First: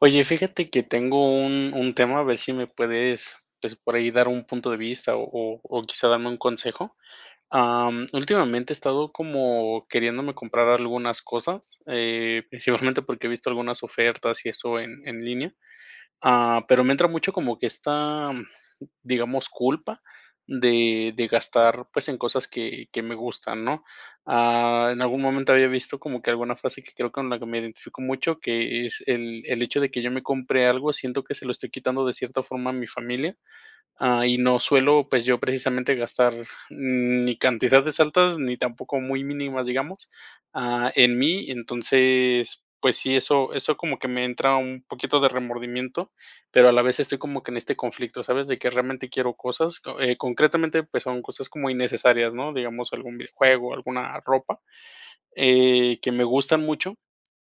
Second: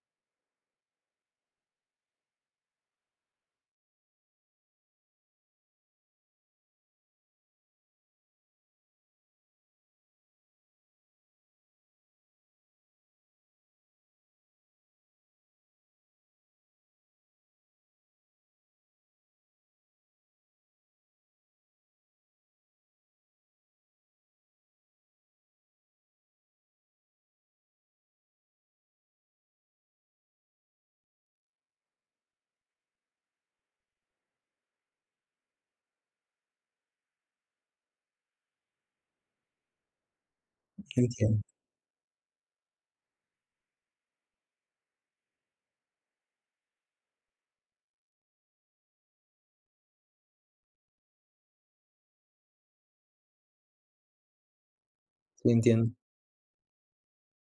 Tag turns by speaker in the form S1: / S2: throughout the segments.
S1: Oye, fíjate que tengo un un tema, a ver si me puedes, pues, por ahí dar un punto de vista o o o quizá darme un consejo. Am, últimamente he estado como queriéndome comprar algunas cosas, eh, principalmente porque, he visto algunas ofertas y eso en en línea. Ah, pero me entra mucho como que esta, digamos culpa de de gastar, pues, en cosas que que me gustan, ¿no? Ah, en algún momento había visto como que alguna frase que, creo que con la que me identifico mucho, que: "Es el el hecho de que yo me compre algo, siento que se lo estoy quitando de cierta forma a mi familia". Ah, y no suelo, pues, yo precisamente gastar, mm, ni cantidades altas, ni tampoco muy mínimas, digamos, ah, en
S2: Entien
S1: mí. Entonces, pues sí, eso eso como que me entra un poquito de remordimiento, pero a la vez estoy como que en este conflicto, ¿sabes? De que realmente quiero cosas, eh, concretamente, pues son cosas como innecesarias, ¿no? Digamos algún videojuego, alguna ropa.
S2: Lo entiendo.
S1: Eh, que me gustan mucho,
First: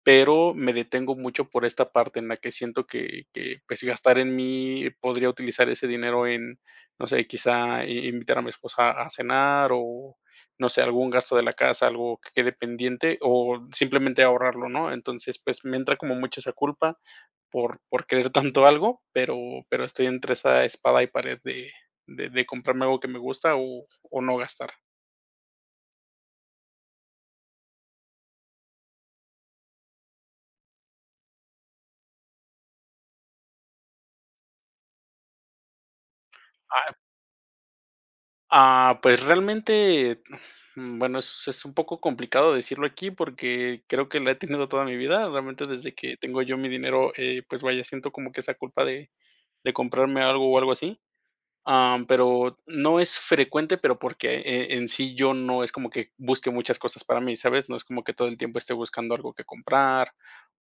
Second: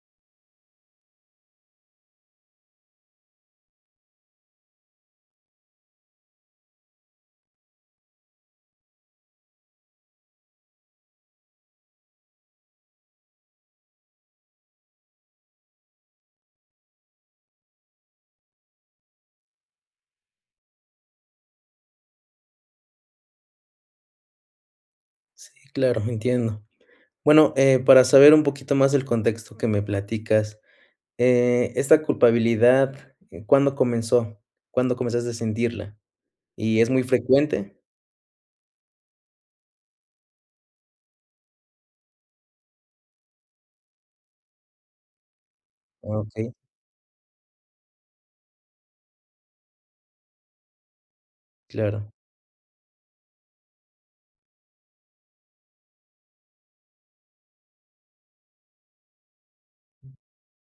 S1: pero me detengo mucho por esta parte en la que siento que que pues, gastar en mí, podría utilizar ese dinero en, no sé, quizá i invitar a mi esposa a cenar o, no sé, algún gasto de la casa, algo que quede pendiente o simplemente ahorrarlo, ¿no? Entonces, pues, me entra como mucho esa culpa por por querer tanto algo, pero pero estoy entre esa espada y pared de de de comprarme algo que me gusta o o no gastar.
S2: Sí, claro. Entiendo. Bueno, eh, para saber un poquito más del contexto que me platicas, eh, esta culpabilidad, ¿cuándo comenzó? ¿Cuándo comenzaste a sentirla? ¿Y es
S1: Ah.
S2: muy frecuente?
S1: Ah, pues, realmente, mm, bueno, es es un poco complicado decirlo aquí porque, creo que la he tenido toda mi vida. Realmente desde que
S2: Ah,
S1: tengo
S2: okey.
S1: yo mi dinero, eh, pues vaya, siento como que esa culpa de de comprarme algo, o algo así. Ah,
S2: Claro.
S1: pero, no es frecuente, pero, porque eh, en sí yo no es como que busque muchas cosas para mí, ¿sabes? No es como que todo el tiempo esté buscando algo que comprar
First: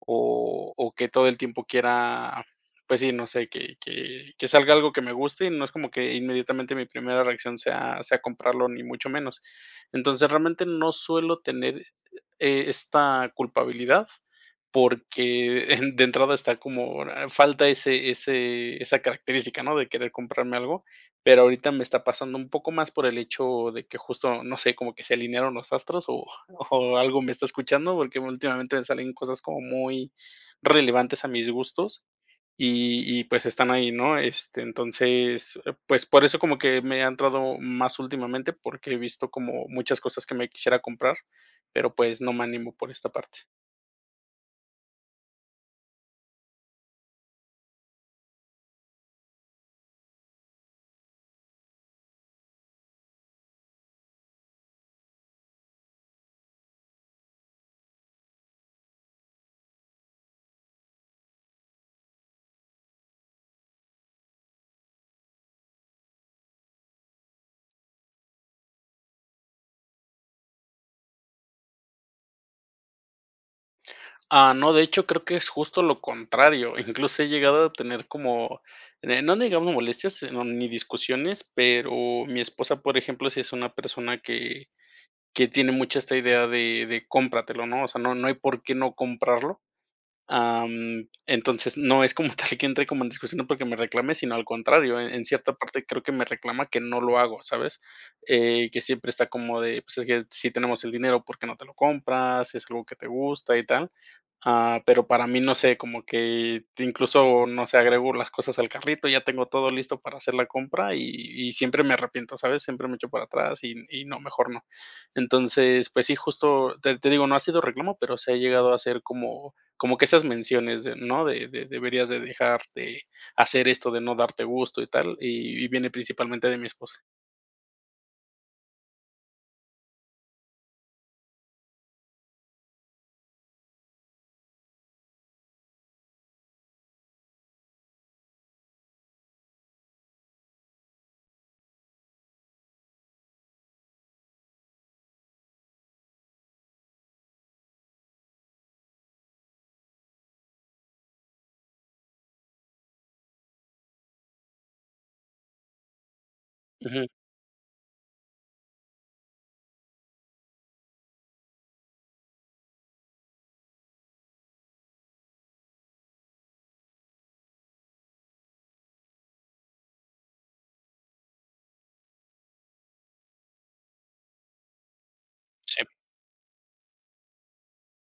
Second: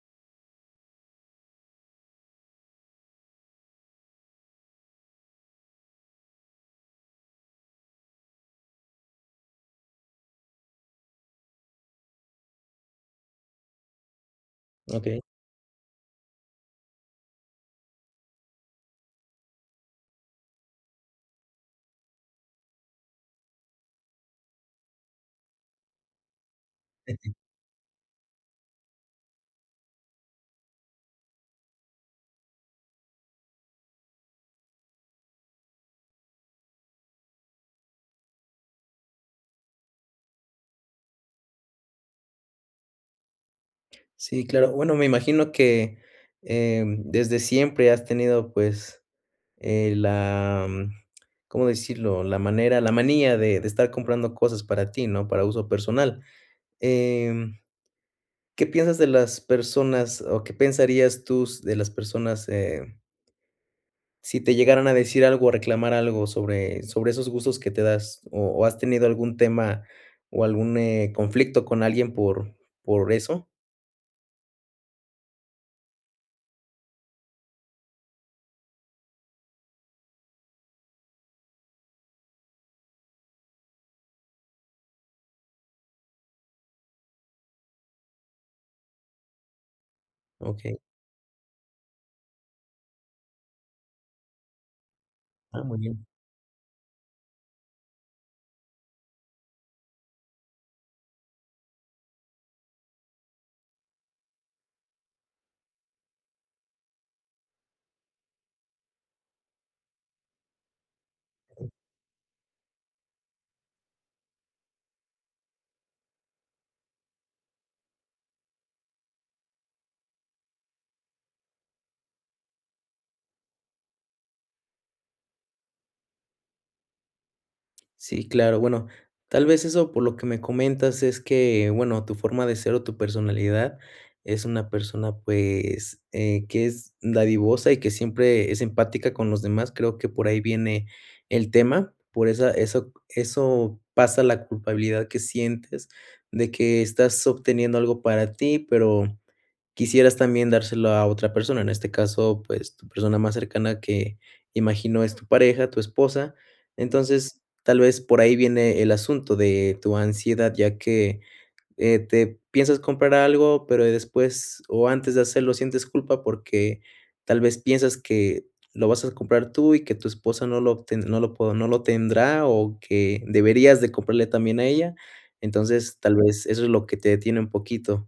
S1: o o que todo el tiempo quiera, pues sí, no sé que que que salga algo que me guste y no es como que inmediatamente mi primera reacción sea sea comprarlo, ni mucho menos. Entonces, realmente no suelo tener, eh, esta culpabilidad
S2: Okey.
S1: porque de entrada está como falta ese ese esa característica no de querer comprarme algo. Pero, ahorita me está pasando un poco más por el hecho de que justo, no sé, como que se alinearon los astros o o algo me está escuchando, porque, últimamente me salen cosas como muy relevantes a mis gustos y y pues, están ahí, ¿no? Entonces, pues, por eso como que me ha entrado más últimamente, porque, he visto como muchas cosas que me quisiera comprar, pero pues, no me animo por esta parte.
S2: Sí, claro, bueno, me imagino que, eh, desde siempre has tenido, pues, eh, la, mm, ¿cómo decirlo? La manera la manía de de estar comprando cosas para ti, ¿no? Para uso personal, em, ¿qué piensas de las personas, o qué pensarías tú s de las personas, eh si te llegaran a decir algo, o reclamar algo sobre sobre esos gustos que te das? O o, ¿has tenido algún tema, o algún, eh, conflicto con alguien por por eso?
S1: Ah, no, de hecho, creo que es justo lo contrario, incluso he llegado a tener como, eh, no digamos molestias, no ni discusiones, pero, mi esposa, por ejemplo, si es una persona que que tiene mucha esta idea de de cómpratelo, ¿no? O sea, no no hay, por qué no comprarlo,
S2: Okey.
S1: am, entonces, no es como tal que entre como en discusión porque, me reclame, sino al contrario, eh, en cierta
S2: Ah, muy
S1: parte, creo
S2: bien.
S1: que me reclama, que no lo hago, ¿sabes?, eh, que siempre está como de que: "Si tenemos el dinero, porque, no te lo compras, si es algo que te gusta y tal", ah, pero, para mí no sé, como que incluso no sé, agrego las cosas al carrito, ya tengo todo listo para hacer la compra y y siempre me arrepiento, ¿sabes?, siempre me echo para atrás y y no, mejor no. Entonces, pues sí, justo te te digo, no ha sido reclamo, pero, se ha llegado a ser como como que esas menciones de no, de de deberías de dejar de hacer esto de no darte gusto y tal, y y viene principalmente de mi esposa.
S2: Sí, claro. Bueno, tal vez, eso por lo que me comentas es que bueno, tu forma de ser o tu personalidad es una persona, pues, eh, que es dadivosa y que siempre es empática con los demás. Creo que por ahí viene el tema, por esa eso eso pasa, la culpabilidad que sientes, de que estás obteniendo algo para ti, pero, quisieras también dárselo a otra persona. En este caso, pues, tu persona más cercana que imagino es tu pareja, tu esposa.
S1: Ujú.
S2: Entonces tal vez, por ahí viene el asunto de tu ansiedad, ya que, eh, te piensas comprar algo, pero, después o antes de hacerlo sientes culpa, porque, tal vez, piensas que lo vas a comprar tú y que tu esposa no lo obten no lo po no lo tendrá o que deberías de comprarle también a ella.
S1: Sí.
S2: Entonces tal vez, eso es lo que te detiene un poquito.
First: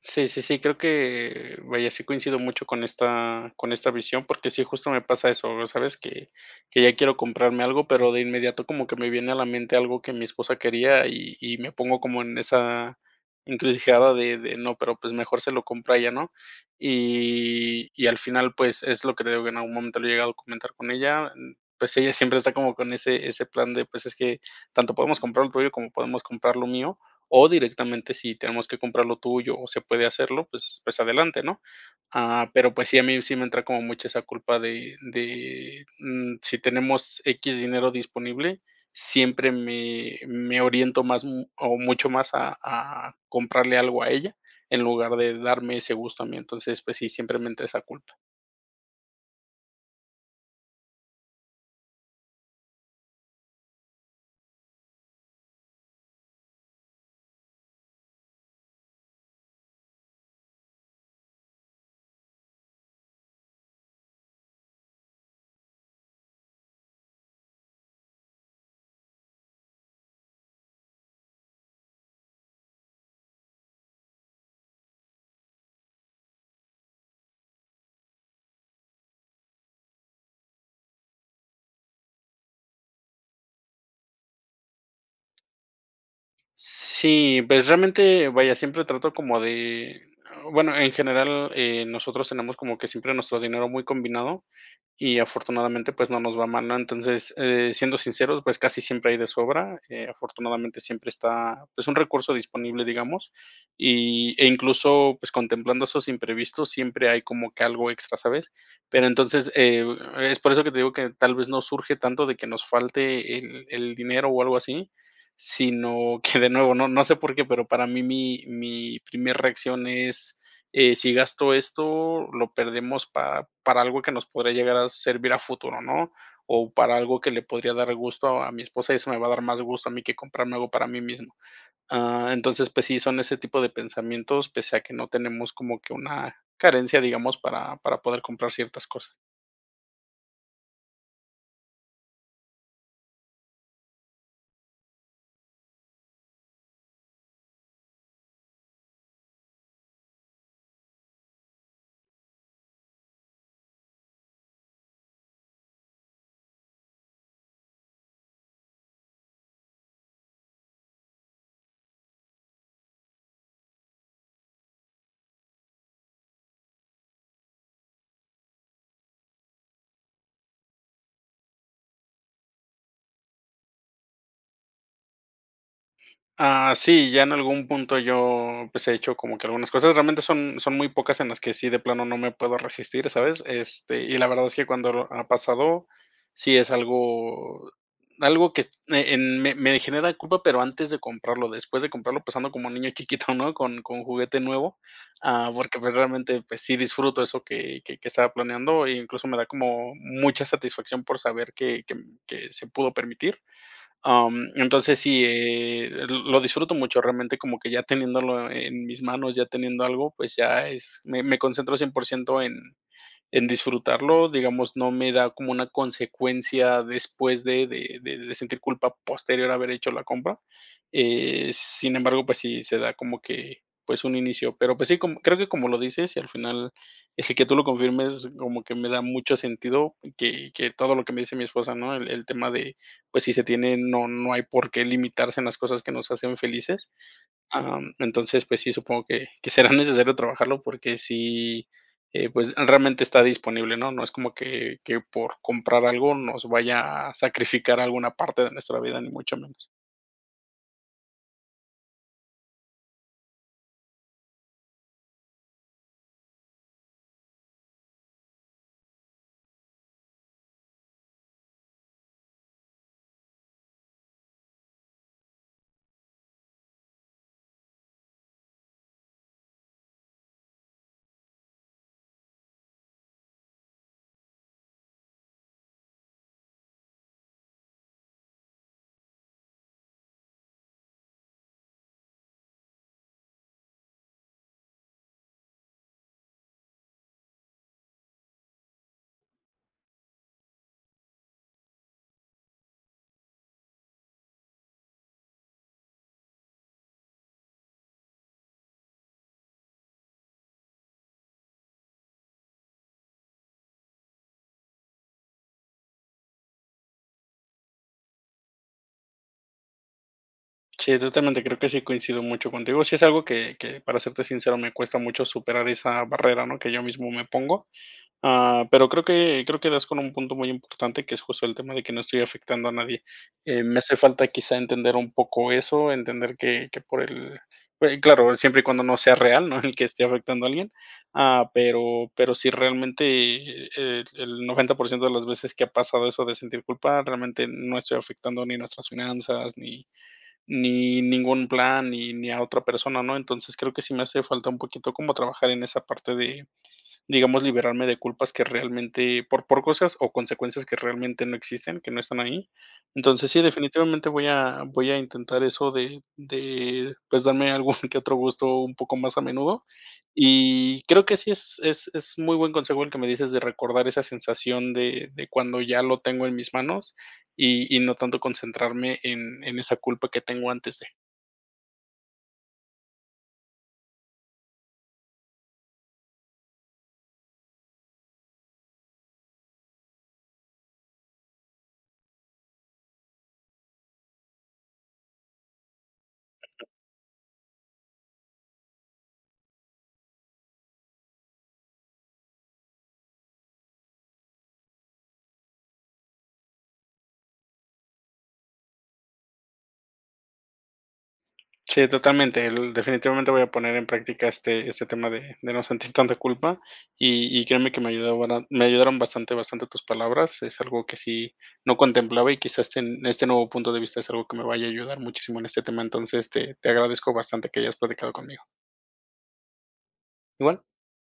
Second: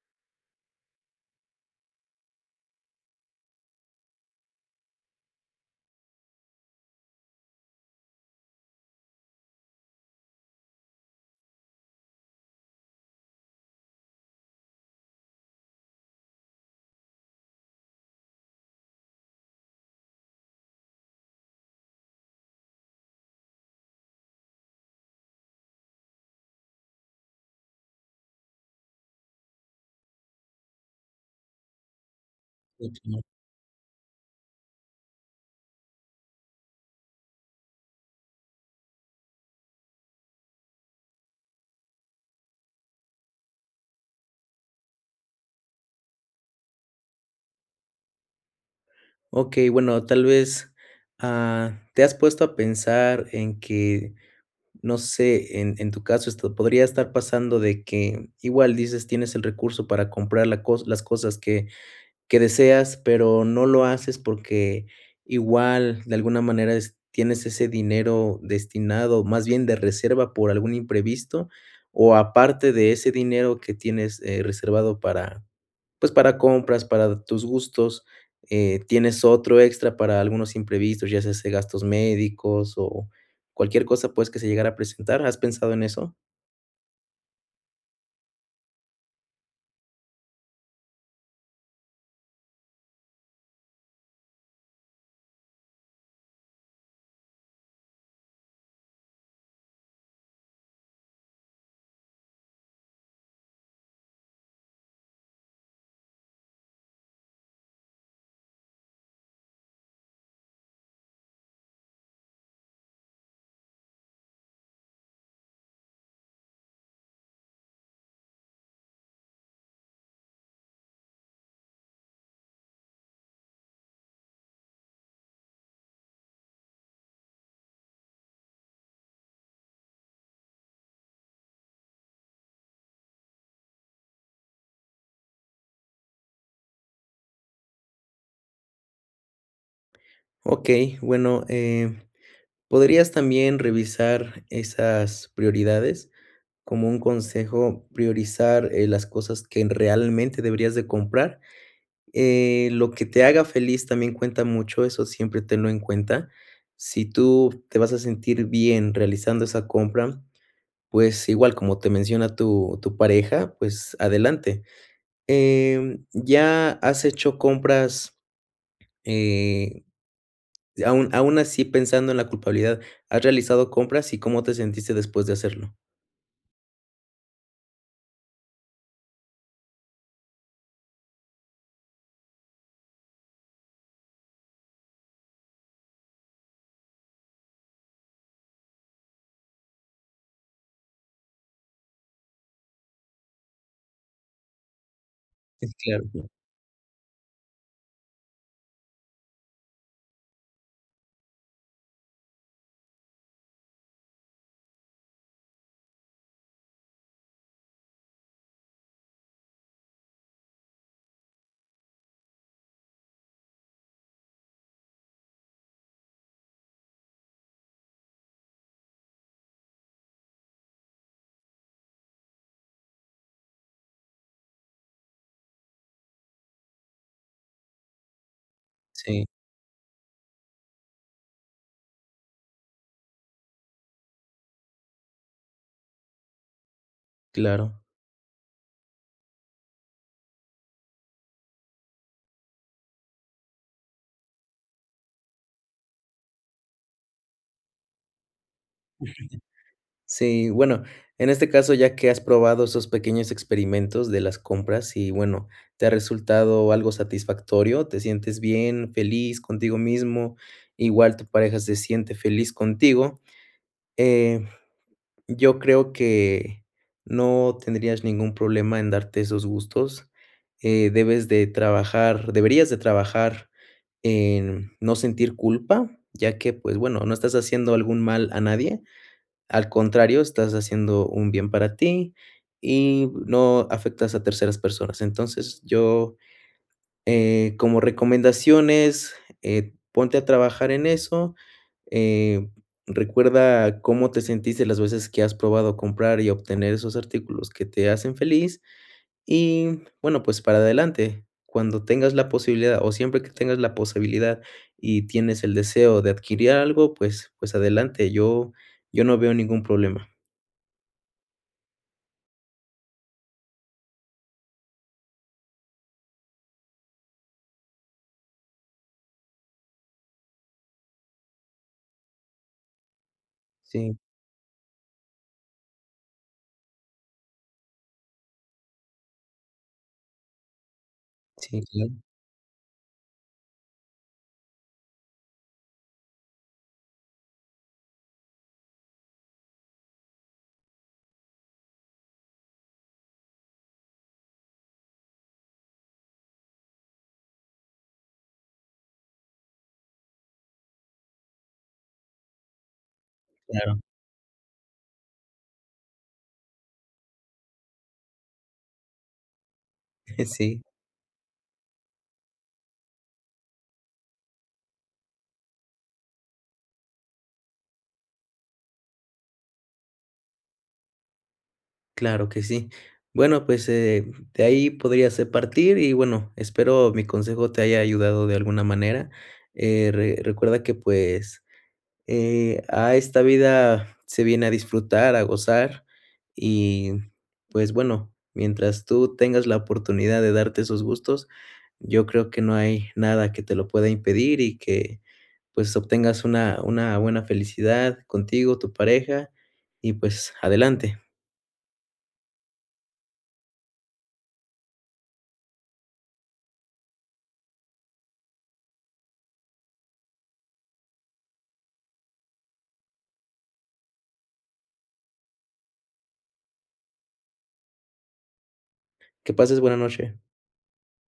S1: Sí, sí, sí, creo que vaya, sí coincido mucho con esta con esta visión, porque sí, justo me pasa eso, sabes que que ya quiero comprarme algo, pero, de inmediato como que me viene a la mente algo que mi esposa quería y y me pongo como en esa encrucijada de de no, pero, pues, mejor se lo compro a ella, ¿no? Y y al final, pues, es lo que digo que en algún momento lo he llegado a comentar con ella, mm, pues, ella siempre está como con ese ese plan de pues, es que tanto podemos comprar lo tuyo, como podemos comprar lo mío, o directamente si tenemos que comprar lo tuyo o se puede hacerlo, pues pues adelante, ¿no?, ah, pero pues sí, a mí
S2: Okey.
S1: sí me entra como mucho esa culpa de de, mm, si tenemos equis dinero disponible, siempre me me oriento más m o mucho más a a comprarle algo a ella, en lugar de darme ese gusto a mí, entonces, pues sí, siempre me entra esa culpa.
S2: Okey, bueno, tal vez, ah, ¿te has puesto a pensar en que, no sé, en en tu caso, esto podría estar pasando de que, igual dices tienes el recurso para comprar la las cosas que que deseas, pero no lo haces porque igual de alguna manera es tienes ese dinero destinado, más bien de reserva por algún imprevisto, o aparte de ese dinero que tienes, eh, reservado para pues, para compras para tus gustos, eh, ¿tienes otro extra para algunos imprevistos, ya sea se gastos médicos o cualquier cosa, pues, que se llegara a presentar? ¿Has pensado en eso?
S1: Sí, pues realmente, vaya, siempre trato como de, eh, bueno, en general, eh, nosotros tenemos como que siempre nuestro dinero muy combinado y afortunadamente, pues, no nos va mal, ¿no? Entonces, eh, siendo sinceros, pues casi siempre hay de sobra, eh, afortunadamente siempre está, pues, un recurso disponible, digamos. Y, eh, incluso pues, contemplando esos imprevistos, siempre hay como que algo extra, ¿sabes? Pero entonces, eh, es por eso que te digo que tal vez, no surge tanto de que nos falte el el dinero o algo así, sino que de nuevo, no no sé por qué, pero para mí mi mi primer reacción es, eh, sí gasto esto, lo perdemos para para algo que nos podría llegar a servir a futuro, ¿no? O para algo que le podría dar gusto a mi esposa y eso me va a dar más gusto a mí, que comprarme algo para mí mismo. Ah, entonces pues sí, son ese tipo de pensamientos, pese a que no tenemos como que una carencia, digamos, para para poder comprar ciertas cosas.
S2: Okey. Bueno, eh, podrías también revisar esas prioridades como un consejo priorizar, eh, las cosas que realmente deberías de comprar. Eh, lo que te haga feliz también cuenta mucho, eso siempre tenlo en cuenta. Si tú te vas a sentir bien realizando esa compra, pues, igual como te menciona tu tu pareja. Pues, adelante. Em, ¿ya has hecho compras? Eh, aún aún así, pensando en la culpabilidad, ¿has realizado compras y cómo te sentiste después de hacerlo?
S1: Ah sí, ya en algún punto yo pues, he hecho como que algunas cosas realmente son son muy pocas en las que sí de plano no me puedo resistir, ¿sabes? Este, y la verdad es que cuando ha pasado, sí es algo algo que me, eh, me me genera culpa, pero antes de comprarlo, después de comprarlo, pues, ando como niño chiquito, ¿no? Con con juguete nuevo, ah, porque pues,
S2: Entiendo.
S1: realmente pues, sí disfruto de eso que que que estaba planeando e incluso me da como mucha satisfacción por saber que que que se pudo permitir. Am, entonces sí, eh, lo disfruto mucho, realmente como que ya teniéndolo en mis manos ya teniendo algo, pues ya es me me concentro 100%, en en disfrutarlo, digamos, no me da como una consecuencia después de de de de sentir culpa posterior a haber hecho la compra, eh, sin embargo, pues, sí se da como que pues un inicio, pero pues sí, creo que como lo dices y al final, s que tú lo confirmes como que me da
S2: Sí.
S1: mucho sentido que que todo lo que me dice mi esposa, ¿no? El el tema de pues sí, se tiene, no no hay por qué limitarse en las cosas que nos hacen felices.
S2: Claro.
S1: Em, entonces pues sí, supongo que que será necesario trabajarlo porque sí, eh, pues realmente está disponible, ¿no? No es como que que por comprar algo nos vaya a sacrificar alguna parte de nuestra vida, ni mucho menos.
S2: Sí, bueno, en este caso, ya que has probado esos pequeños experimentos de las compras y bueno, te ha resultado algo satisfactorio. Te sientes bien, feliz contigo mismo. Igual tu pareja se siente feliz contigo, eh, yo creo que no tendrías ningún problema en darte esos gustos. Eh, debes de trabajar deberías de trabajar, en no sentir culpa, ya que pues bueno, no estás haciendo algún mal a nadie. Al contrario, estás haciendo un bien para ti y no afectas a terceras personas. Entonces yo, eh, como recomendaciones, eh, ponte a trabajar en eso, eh, recuerda cómo te sentiste las veces que has probado comprar y obtener esos artículos que te hacen feliz y bueno, pues, para adelante, cuando tengas la posibilidad o siempre que tengas la posibilidad y tienes el deseo de adquirir algo. Pues pues adelante, yo yo no veo ningún problema.
S1: Sí, totalmente, creo que sí coincido mucho contigo. Si es algo que que, para serte sincero, me cuesta mucho superar esa barrera, ¿no?, que yo mismo me pongo, ah, pero, creo que creo que das con un punto muy importante, que es justo el tema de que no estoy afectando a nadie, eh, me
S2: Sí.
S1: hace falta quizá entender un poco eso, entender que que por el eh, claro, siempre y cuando no sea real, ¿no?, el que esté afectando a alguien, ah,
S2: Sí, claro.
S1: pero pero, si realmente el el 90%, de las veces que ha pasado eso de sentir culpa, realmente no estoy afectando ni nuestras finanzas, ni ni ningún plan, ni ni a otra persona, ¿no? Entonces creo que sí me hace falta un poquito como trabajar en esa parte de digamos, liberarme de culpas que realmente por por cosas o consecuencias que realmente no existen, que no están ahí. Entonces sí,
S2: Claro.
S1: definitivamente voy a voy a intentar eso de de pues, darme algún que otro gusto un poco más a menudo
S2: Sí.
S1: y creo que sí, es es es muy buen consejo el que me dices de recordar esa sensación de de cuando ya lo tengo en mis manos y y no tanto concentrarme en en esa culpa que tengo antes de.
S2: Claro que sí. Bueno, pues, eh, de ahí podrías, eh, partir y bueno, espero mi consejo te haya ayudado de alguna manera, eh, re recuerda que pues, eh, a esta vida se viene a disfrutar, a gozar y pues, bueno, mientras tú tengas la oportunidad de darte esos gustos, yo creo que no hay nada que te lo pueda impedir y que pues obtengas una una buena felicidad contigo, tu pareja y pues, adelante.
S1: Sí, totalmente, el definitivamente voy a poner en práctica este este tema de de no sentir tanta culpa y y créeme que me ayuda bara me ayudaron bastante bastante tus palabras, es algo que sí no contemplaba y quizás este este nuevo punto de vista es algo que me vaya a ayudar muchísimo en este tema. Entonces te te agradezco bastante que hayas platicado conmigo.
S2: Que pases buena noche.
S1: Igual.